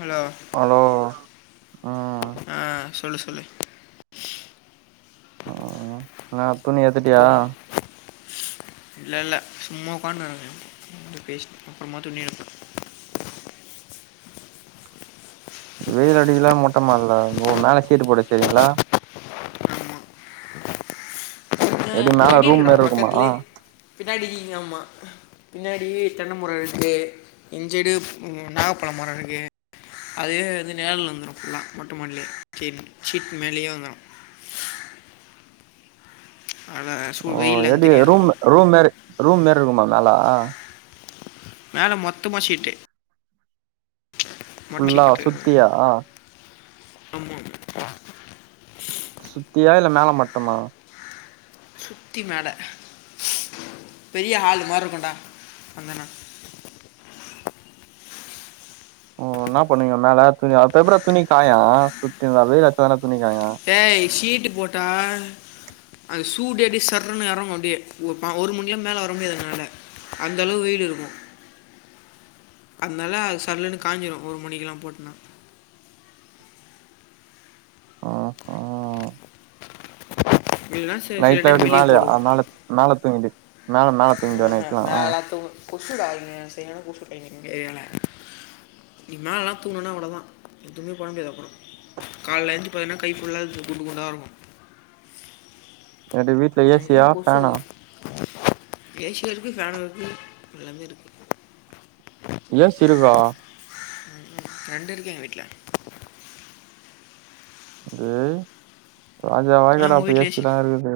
hello hello ஆ சொல்லு சொல்லு ம் என்னா துணி எத்துட்டியா இல்ல இல்ல சும்மா உக்கான்னுருக்க பேசிட்டு அப்பறமா துணி எடுப்ப வெயில் அடிகல்ல மொட்டமாட்ல ஓ மேல சீட்டு போட்டு வச்சிரிகீங்களா ஆமாம் எப்டி மேல செடி ரூம் இருக்குடா மாரி இருக்குமா பக்கத்துலே பின்னாடி இங்க ஆமா பின்னாடி தென்மரோ இருக்கு இஞ் சைடு நாகப்பழோ மரோ இருக்கு அதே வந்து நெழல் வந்துடு ஃபுல்லா மொட்டம்மாடில்லே செடி சீட் மேலேயு வந்துடு அதா ஓ சூழ் வெயில்லா எப்டி தெரியாது ரூம் அவ்ளோவா ரூம் மேரி ரூம் மேரி இருக்குமா நலா மேல மொத்தமா சீட்டு ஃபுல்லா சுத்தியா ஆமா சுத்தியா இல்ல மேல மட்டமாவா சுத்தி மேல பெரிய ஹாலு மாரி இருக்கோடா வந்தண்ணா ஓ இன்னா பண்ணுவீங்க மேல துணி அப்போ எப்ரோ துணி காயோ சுத்தி இங்க வெயில் அச்சா தானே துணி காயோ டேய் ஷீட்டு போட்டா அது சூடு எப்டியே சர்ருனு எறங்கோ அப்டியே ஒரு ஒரு மணிலா மேல வர முடியாது என்னால அந்த அளவுக்கு வெயில் இருக்கோ அத்னால அது சல்லுன்னு காஞ்சிரோ ஒரு மணிக்குலா போட்னா ஆ ஹா இல்லைன்னா சில சில நைட்ல டைம் எப்டி வெளியே மேலயா போடுவோம் அம் மேல மேல தூங்கி மேல மேல தூங்கிடுவியா ம் ஹு நைட்லா மேல தூங் கொசுடா இங்க சரியான கொசுடா இங்கேயோமே இதுக்மேலலா தூங்ணோனா அவ்ளோதா எதுவுமே பண்ண முடியாது அப்புறோ காலைல எந்ச்சி பாத்தோம்னா கை ஃபுல்லா குண்டு குண்டா இருக்கோ என்ட வீட்ல ஏ சியா ஃபேனா ஏ சியோ இருக்கு ஃபேனோ இருக்கு எல்லாமே இருக்கு கேஸ் இருக்கா ம் ரெண்டு இருக்கு எங்க வீட்ல டேய் ராஜ வாழ்க்கடா உங்கள் அப்ப ஏ வீட்டில் ஏசி சிலா இருக்குது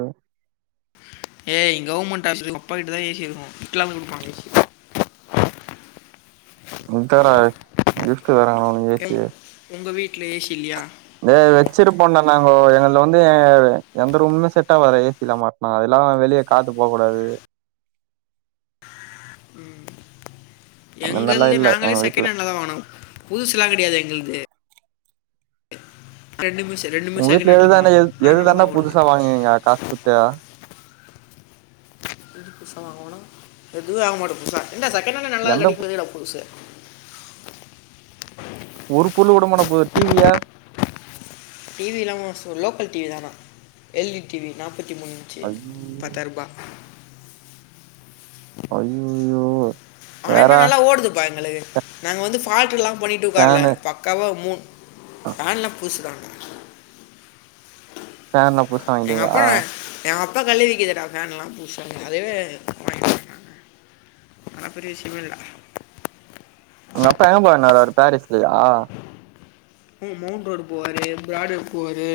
ஏய் கவர்மெண்ட் ஆபீஸ்ல போய்ட்டுதா ஏ சி இருக்கோ துட்லா குடுப்பாங்க [unintelligible] கிஃப்ட்டு தரங்கலா உனுக் கிம் உங்க வீட்ல ஏ சி இல்லயா இது வெச்சிருப்போ டா நாங்கோ எங்கள்து வந்து எந்த ரூமுமே செட்டாவாதே ஏ சி இல்லாம ஆ அதெல்லா வெளியே காத்து போக கூடாது ம் அந்த மாரிலா எங்கள்தே இல்ல நாங்களே எங்க வீட்ல செகேணட்லதா வாங்கனோ புதுசலா கெடையாது எங்குள்து ரெண்டு மிஷின் உங்க வீட்ல எதுதான்டா எது எதுதான்டா ஓடுது புதுசா வாங்குவீங்க காசு குத்தே எதுக்கு புதுசா வாங்கணோ எதுவுமே வாங்க மாட்டோ புதுசா ஏண்டா செகேணட்ல நல்லா எந்த கெடைக்கு போது ஏன்டா புதுசு ஒரு பொர்ளு வுடமாட்ட போது டி விய டி வி இல்லாம சொ லோக்கல் டி வி தானா எல் டி டி வி நாபத்தி மூணு இன்ச்சு ஐயோ பத்தாயருபா அய்யோ ஆனா இன்னோ நல்லா ஓடுதுப்பா எங்குளுக்கு நாங்க வந்து ஃபால்ட்டுலா பண்ணிட்டு ஒக்கார்ல ஃபேனு பக்காவ மூன் ஃபேன்லா புதுசுதா ஃபேன பூசு எங்க அப்பா எங்க அப்பா கட்ல விக்கதுடா ஃபேன் எல்லா புதுசாங்க அதுவே வாங்கி அதலா பெரிய விஷயமே இல்ல உங்க அப்பா எங்க போய் வாங்கினு வருவாறு பாரீஸ்லயா ஏ மௌண்ட் ரோடு போவாரு பிராட்வே போவாரு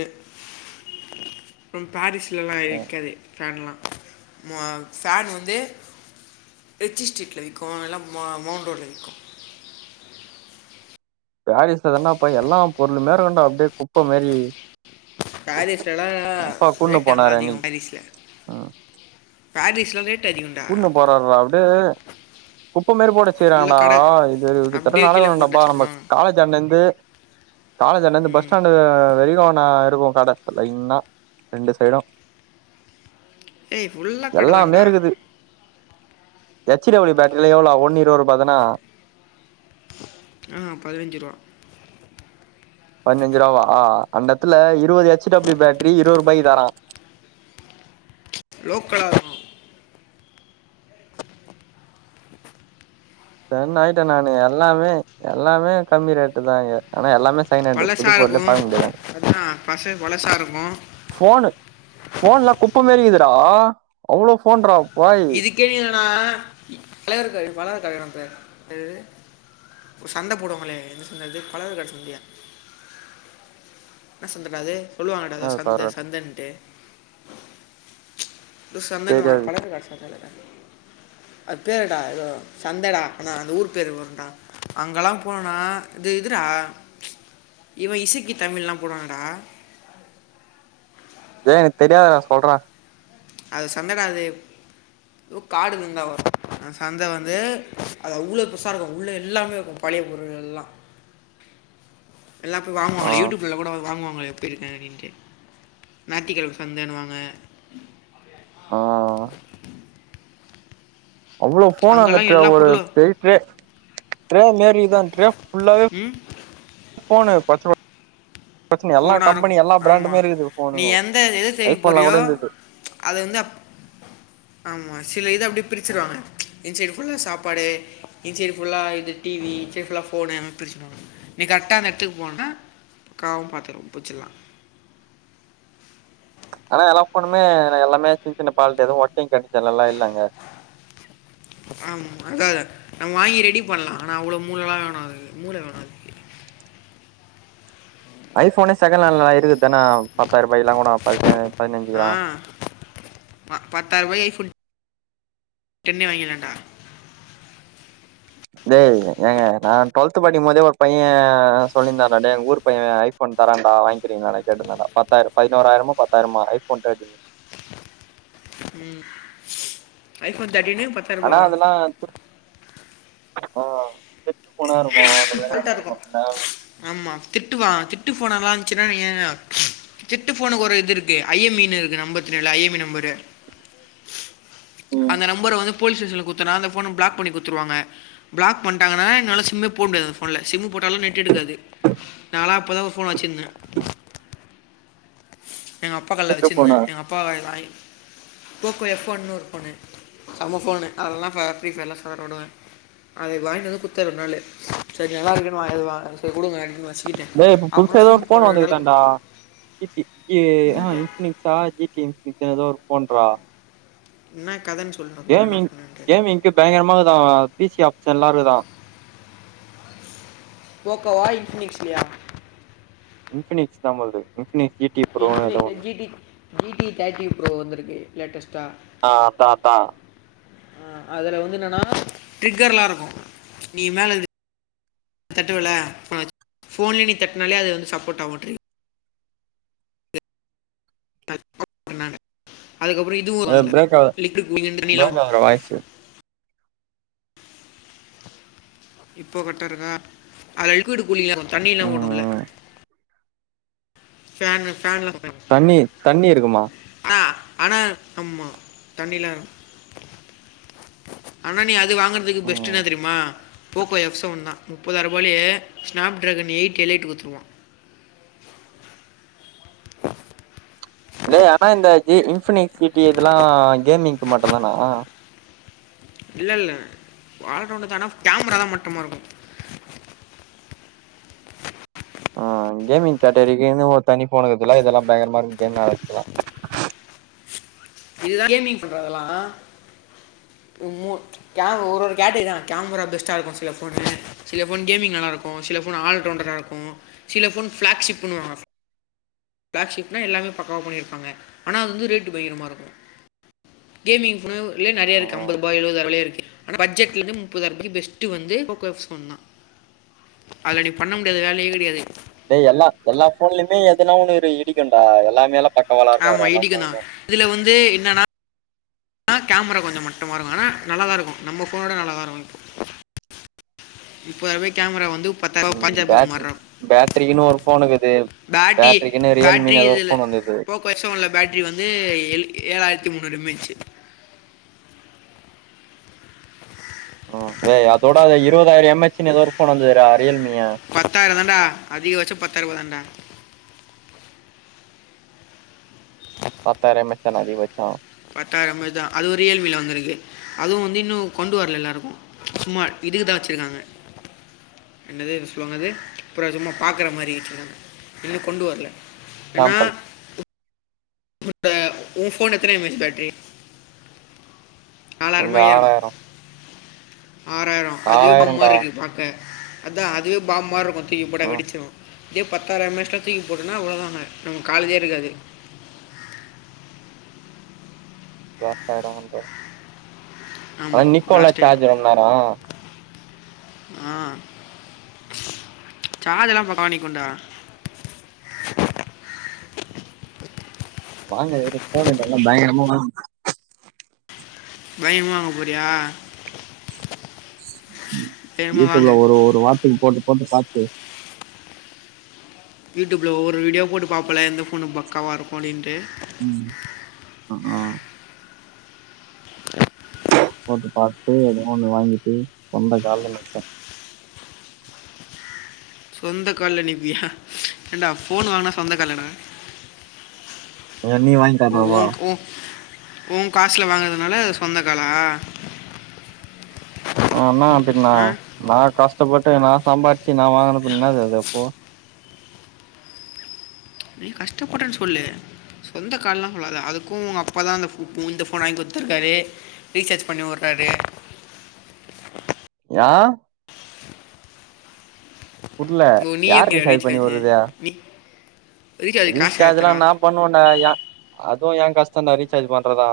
அப்புறம் பாரீஸ்லலா இருக்காது ஃபேன்லா ம ஃபேன் வந்து ரிச்சி ஸ்ட்ரீட்ல விக்கோ இல்ல மவுண்ட் ரோட்ல விக்கோ பாரீஸ்ல தான்டாப்பா எல்லா பொருளுமே இருக்கோண்டா அப்டியே குப்ப மேரி பாரீஸ்லலா கூட்னு ரேட்டு போனாரு அங்கலா அதிகோ அன்னிக்கி பாரீஸ்ல பாரீஸ்ல ரேட்டு கூட்ணு போறாருறா அப்டியே குப்ப மேறு போட்டு ஃபுல்லாக வெச்சுறாங்கடா கடை இது அப்படியே கிட்டதட்ட கீழே போட்டு நடக்கணோடாப்பா நம்ம வச்சுருப்பாங்க காலேஜாண்ட இர்ந்து காலேஜான்டந்து பஸ் ம் ஸ்டாண்டு அ வெரிகோ நா இருக்கோ கட லைன்னா ரெண்டு சைடோ ஏய் ஃபுல்லா கட தாண்டா எச்சு டபிள்யூ பேட்ரி எவ்ளோ ஒன்னு இருவரூபா தான ம் பதினஞ்சு ரூவா பதினஞ்சு ரூவாவா அந்த எத்துல இருவது எச்சு டபிள்யூ பேட்ரி இருவது ரூபாய்க்கு தராங்க லோக்கலா ஸ்டன் ஆயிட்ட நானு எல்லாமே எல்லாமே கம்மி ரேட்டுதா இங்க ஆனா எல்லாமே செகண்ட் ஹேண்டு புது பழசா பொருளே இருக்கு பாக்க முடியாது அங்க மச்சா பஸேர் பழசா இருக்கு ஃபோனு ஃபோன்லா குப்ப மேரி இருக்குடா அவ்ளோ ஃபோன்றா பாய் இதுக்கே நீ என்னன்னா தலைவர் [unintelligible] கல்யாணத்துல எது ஒரு சந்த போடுவங்களே என்ன சந்த அது பழவர் கட சந்தயா என்ன சந்தடா அது சொல்லுவாங்கடா எதோ என்னது பாருடா சந்த சந்தன்ட்டு எதோ சரி சந்தன்னுவாங்க அது பழவர் கட சந்த இல்லடா அது பேருடா ஏதோ சந்தடா ஆனா அந்த ஊரு பேரு வரும்டா அங்கெல்லா போனன்னா இது இதுடா இவ இசிக்கி தமிழ்லா போறான்லடா டே எனக்கு தெரியாதுடா சொல்றா அது சந்தடா அது எதோ காடு இருந்தா ஒரு அந்த சந்த வந்து அது அவ்ளோ பெருசா இருக்கு உள்ள எல்லாமே இருக்கு பழைய பொருள் எல்லா எல்லா போய் ஆ வாங்குவாங்க யூடியூப்ல் கூட வாங்குவாங்களே [unintelligible] அப்டின்ட்டு ஞாயித்துக்கெழம சந்தன்னுவாங்க ஆ ஆ அவ்ளோ ஃபோன் அந்த அங்கெல்லாம் எட்த்துல எல்லா ஒரு பொருளும் எயிட் ட்ரே ட்ரே மேரிதா ட்ரே ஃபுல்லாவ ம் ஃபோனு பச்ச பிரச்சன எல்லா ஃபோனாக கம்பெனி இருக்கும் எல்லா பிராண்டுமே ஆமாம் இருக்குது ஃபோனு நீ ஐஃபோன்லா கூட இருந்துது அது வந்து அப் ஆமா சில இது அப்டியே பிரிச்சிருவாங்க இந் சைடு ஃபுல்லா சாப்பாடு இந் சைடு ஃபுல்லா இது டிவி இந் சைடு ஃபுல்லா ஃபோனு பிரிச்சுடுவாங்க நீ கரெட்டா அந்த எடத்துக்கு போனேன்னா காவு பாத்துரு பூச்சிட்லா ஆனா எல்லா ஃபோனுமே எல்லாமே சின் சின்ன ஃபால்ட்டு எதுவு ஒர்க்கி்ங் கண்டீஷன்லலா இல்ல அங்க ஆமா அதா நம்ம வாங்கி ரெடி பண்லா ஆனா அவ்ளோ மூளல்லா வேணு அதுக்கு மூள வேணு அதுக் ஐஃபோனே செகண்ட் ஹேண்ட்லலா இருக்கு தானே பத்தாயிரூபாய்லா கூட பத்து பதினஞ்சுக்குல்லா ம் பத்தாயிரூபாய்க்கு ஐ ஃபோன் டென்னே வாங்கிட்லாண்டா டேய் ஏங்க நா டுவெல்த்து படிக்கும் போதே ஒரு பைய சொல்லிருந்தானே டே எங்க ஊர் பையன ஐ ஃபோன் தரண்டா வாங்கிக்கிறீங்களா கேட்ருந்தா நா பத்தாயிர பதினோராயிரமோ பத்தாயிரமோ ஐ ஃபோன் தேர்ட்டி ம் ஐ ஃபோன் தேர்ட்டின்னு பத் ஆனா அதுல்லா ஆ கெட்டு போனா இருக்கு அந்த மாரி ஃபால்ட்டா எதனா இருக்கு என்ன ஆமா திருட்டுவா திட்டு ஃபோன்லா இருந்துச்சுன்னா நீ என்ன திர்ட்டு ஃபோனுக்கு ஒரு இது இருக்கு ஐ எம் ஈனு இருக்கு நம்பர் த்ரீல ஐ எம் ஈ நம்பரு ம் அந்த நம்பர வந்து போலீஸ் ஸ்டேஷன்ல குடுத்தேன்னா அந்த ஃபோன பிளாக் பண்ணி குடுத்துருவாங்க பிளாக் பண்ட்டாங்கன்னா னால சிம்மே போட முடியாது அந்த ஃபோன்ல சிம் போட்டாலு நெட்டு எடுக்காது நான்லா அப்பதா ஒரு ஃபோன் வச்சிருந்த எங்க அப்பா கட்ல கெட்டு வச்சுருந்த போனா எங்கள் அப்பா வாங்கி வாங்கி போகோ எஃப் ஃபோன்னுருக்கு ஒன்னு செம்ம ஃபோனு அதெல்லா ஃப ப்ரீ ஃபயர் எல்லா செதர விடுவாங்க அது வாங்கிட்டு வந்து கொத்துற நாள் சரி நல்லா இருக்கு வாங்க அது வாங்க சரி கொடுங்க அனுச்சன் டே இப்ப புதுசா எதோ ஒரு ஃபோன் வந்துருக்கான்டா இப்டி ஏ ஆ என்னது இன்ஃபுளுயன்சா ஜிப் கே இப்ப எதோ ஒர்க் பண்றா இன்ன கதனு சொல்ணு அப்பற என்னா பண்ணன்ட்டு எ பயங்கரமாக்குதா பி சி ஆப்ஷன்லா இருக்குதா போகோவா இன்ஃபிளின்ஸ்லையா இன்ஃபிளிக்ஸ் தா போலருக்கு இன்ஃபிளிக்ஸ் சி டி ப்ரோ எதோ ஒன்னு ஜீ டி தேர்ட்டி ப்ரோ வந்திருக்கு லேட்டஸ்ட்டா ஆ அதா அதா ஆ அதுல வந்து என்னனா ட்ரிக்கர்லா இருக்கு நீ மேலருந்து தட்டுவல அ ஃபோன்ல நீ தட்னாலே அது வந்து சப்போர்ட் ஆகு ட்ரிக் [inaudible] அதுக்கப்ற இதுவு இருக்கு அரர்துல லிக்குக்கு மேல தண்ணிலா வரு இப்ப வாய்சு இப்ப விட்டுடுங்க அதுல லிக்யூடு கூலிங்கா இருக்கு தண்ணில ம் ஓடுல்ல ம் ஃபேனு ஃபேன்ல ஒக்காருவாங்க தண்ணி தண்ணி இருக்குமா ஆ ஆனா ஆமா தண்ணிலா இருக் ஆனா நீ அது வாங்கற்த்துக்கு பெஸ்ட் என்ன ம் தெரியுமா போகோ எஃப் செவன்னா முப்பதாயிர்ரூபாலயே ஸ்நாப் டிராகன் எயட் எலைட் குடுத்துருவா டே ஆனா இந்த ஜி இன்பிளிக்ஸ் சி டி இதெல்லா கேமிங்க்கு மட்டுந்தானா இல்ல இல்ல ஆல்ரவுண்டுதா ஆனா கேமரா தா மட்டமா இருக்கு ஆ கேமிங் கேட்டகிரிக்குனு ஒரு தனி ஃபோன் இருக்குல இதெல்லா பயங்கரமா இருக்கு கேம் விளாட்றத்துக்குலா இதுதா கேமிங் ஃபோன்றா அதல்லா [unintelligible] கேம் ஒரு ஒரு கேட்டகிரி தா கேமரா பெஸ்ட்டா இருக்கு சில ஃபோனு சில ஃபோன் கேமிங் நல்ல இருக்கு சில ஃபோன் ஆல்ரவுண்டர இருக்கு சில ஃபோன் ஃபிளாக் ஷிப்புனுவாங்க ஃப்ளாக்ஷிப்னா எல்லாமே பக்காவா பண்ணிருப்பாங்க ஆனா அது வந்து ரேட்டு் பயங்கரமா இருக்கு கேமிங் ஃபோன்லே நெறையா இருக்கு ம் ஐம்பது ரூபாய்லருந்து ஆறுவதுலே இருக்கு ஆனா பட்ஜெட்லருந்து முப்பதாயிர ரூபாய்க்கு பெஸ்ட்டு வந்து போகோ எஃப் ஃபோன் தா அதுல நீ பண்ண முடியாத வேலையே கெடையாது டே எல்லா எல்லா ஃபோன்லயுமே எதுனா ஒன்னு இரு இடிக்குன்டா எல்லாமேலா பாக் ஆமா இடிக்குந்தா இதுல வந்து என்னனா ஆ கேமரா கொஞ்ச மட்டமா இருக்கு ஆனா நல்லாதா இருக்கு நம்ம ஃபோன விட நல்லதா இருக்கு முப்பதாயிரூவா கேமரா வந்து பத்தாயிரூவா பதினஞ்சாயிரூபாய்க்கி சுமாரா இருக் பேட்ரிக்குனு ஒரு ஃபோனுக்குது பேட்டரி பேட்ரிக்குனு ரியல்மினு எதோ ஒரு ஃபோன் வந்துருக்குது கொற்சு உள்ள பேட்டரி வந்து எழ் ஏழாயிரத்தி முன்னூறு இமேஜு ம் டேய் அதோட அது இருவதாயிர எம் ஹச் னு எதோ ஒரு ஃபோன் வந்ததுடா ரியல்மியா பத்தாயிரந்தான்டா அதிகவச்ச பத்தாயிரூபா தான்டா பத்தாயிர எம் எஸ் தானா அதிகபச்சோ பத்தாயிர எம் எஸ் தா அதுவு ரியல்மில வந்துருக்கு அதுவு வந்து இன்னு கொண்டு வர்ல எல்லாருக்கு சும்மா இதுக்குதா வச்சிருக்காங்க என்னது அது சொல்லுவங்க அது அப்றோ அது சும்மா பாக்குற மாரி வெச்சிருக்காங்க இன்னு கொண்டு வர்ல என்னா சாம்பிள் இப்ப ஒ ஃபோன் எத்தன இமேஜ் பேட்ரி நாலாயிரமா இந்த ஐயாயிரமா ஆறாயிரோ ஆறாயிர அதுவே பாம் ஆறாயிரண்டா மார்ருக்கு பாக்க அதா அதுவே பாம் மாரி இருக்கு தூக்கி போட்டா ம் வெடிச்சிடு இதுவே பத்தாயிரோ எம் எச் ல தூக்கி போட்டேனா அவ்ளோதாங்க நம்ம காலேஜே இருக்காது லாஸ்ட் டையடாகுன்ற ஆனா ஆமாம் நிக்குல பிளாஸ்ட் சார்ஜ் ஆகிடும் ரொம் நேரோ ஆ சார்ஜ் எல்லா பக்காவா நிக்குன்டா வாங்க ஏது போனுன்றாலு பயங்கரமோ தா பயங்கரமா வாங்க போறியா வேணுமா யூடியூப்ல வாங்க ஒரு ஒரு வாரத்துக்கு போட்டு போட்டு பாத்து யூடியூப்பில்ல ஒவ்வொரு வீடியோ போட்டு பாப்பல எந்த ஃபோனு பக்காவா இருக்கு அப்டின்ட்டு ம் அ அஹா போட்டு பாத்ட்டு எதனோ ஒண்ணு வாங்கிட்டு சொந்த கால்ல நிப்பே சொந்த கால்ல நிப்பியா ஏன்டா ஃபோன் வாங்கினா சொந்த கால்ல டா யாரு நீ வாங்‌ ஓ உ ஓ ஒ காசுல வாங்கதுனால சொந்த காலா ஆனா அப்டின்னா ஆ நா கஷ்டப்பட்டு நா சம்பாரிச்சு நா வாங்கின பின்னா என்னது அது அப்போ நீ கஷ்டப்பட்டேன்னு சொல்லு சொந்த கால்லா சொல்லாத அதுக்கு உங்க அப்பா தா அந்த புஃட் இந்த ஃபோன் வாங்கி குடுத்துருக்காரு ரீசார்ஜ் பண்ணி உடுறாரு யா புர்ல ஓ நீயே யாரு பண்ணியா ரீசார்ஜ் பண்ணி வுரது நீ காசு ரீசார்ஜ் ல ஏற்றுறா நா பண்ணுவ டா யா அதுவு எ கஷ்ட டா ரீசார்ஜ் பண்றதா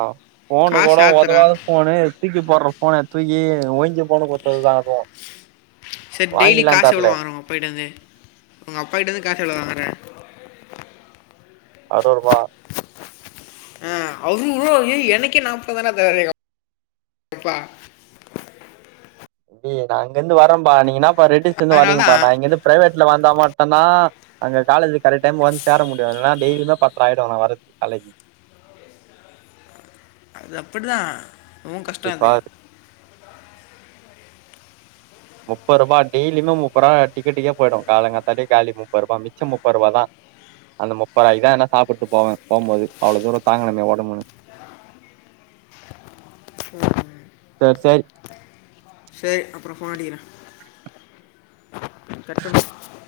ஃபோனு காசு கூட ஏற்றுறா உதவாத ஃபோனு தூக்கி போடுற ஃபோன தூக்கி ஓஞ்ச ஃபோனு குடுத்தது தா அதுவு வாங்கிலா தர்ல போயிடுது உங்க அப்பா கிட்ட இருந்து காசுலா வாங்குற அறுவரூவா ஆ அறுவரூவா ஏய் எனக்கே நாப்பது தா டா தராறு எங்க அப் அப்பா ஏ நா அங்க இருந்து வரே பா நீ என்ன பா ரெட்டிஸ் ல இருந்து அதனால வரீங்கப்பா தான் நா இங்க இருந்து பிரைவேட் ல வந்த மட்டு தா அங்க காலேஜ் கரெக்ட் டைம் வந்து சேர முடியு இல்லனா டெய்லியுமே பத்தர ஆயிடு நா வரது காலேஜ் அது அப்டி தா உ கஷ்டோ அப்டிப்பா அது முப்பது ரூபா டெய்லியுமே முப்ப ரூபா டிக்கட்டுக்கே போயிடு காலங்காத்தாலே காலி முப்ப ரூபா மிச்ச முப்ப ரூபா தா அந்த முப்பதைக்கு தா நா சாப்பிட்டு போவே போம்போது அவ்ளோ தூரோ தாங்கணுமே ஒடம்புனு சேர் சேரி சேரி அப்பறோ ஃபோன் அடிக்கிறே கட் பண்ணு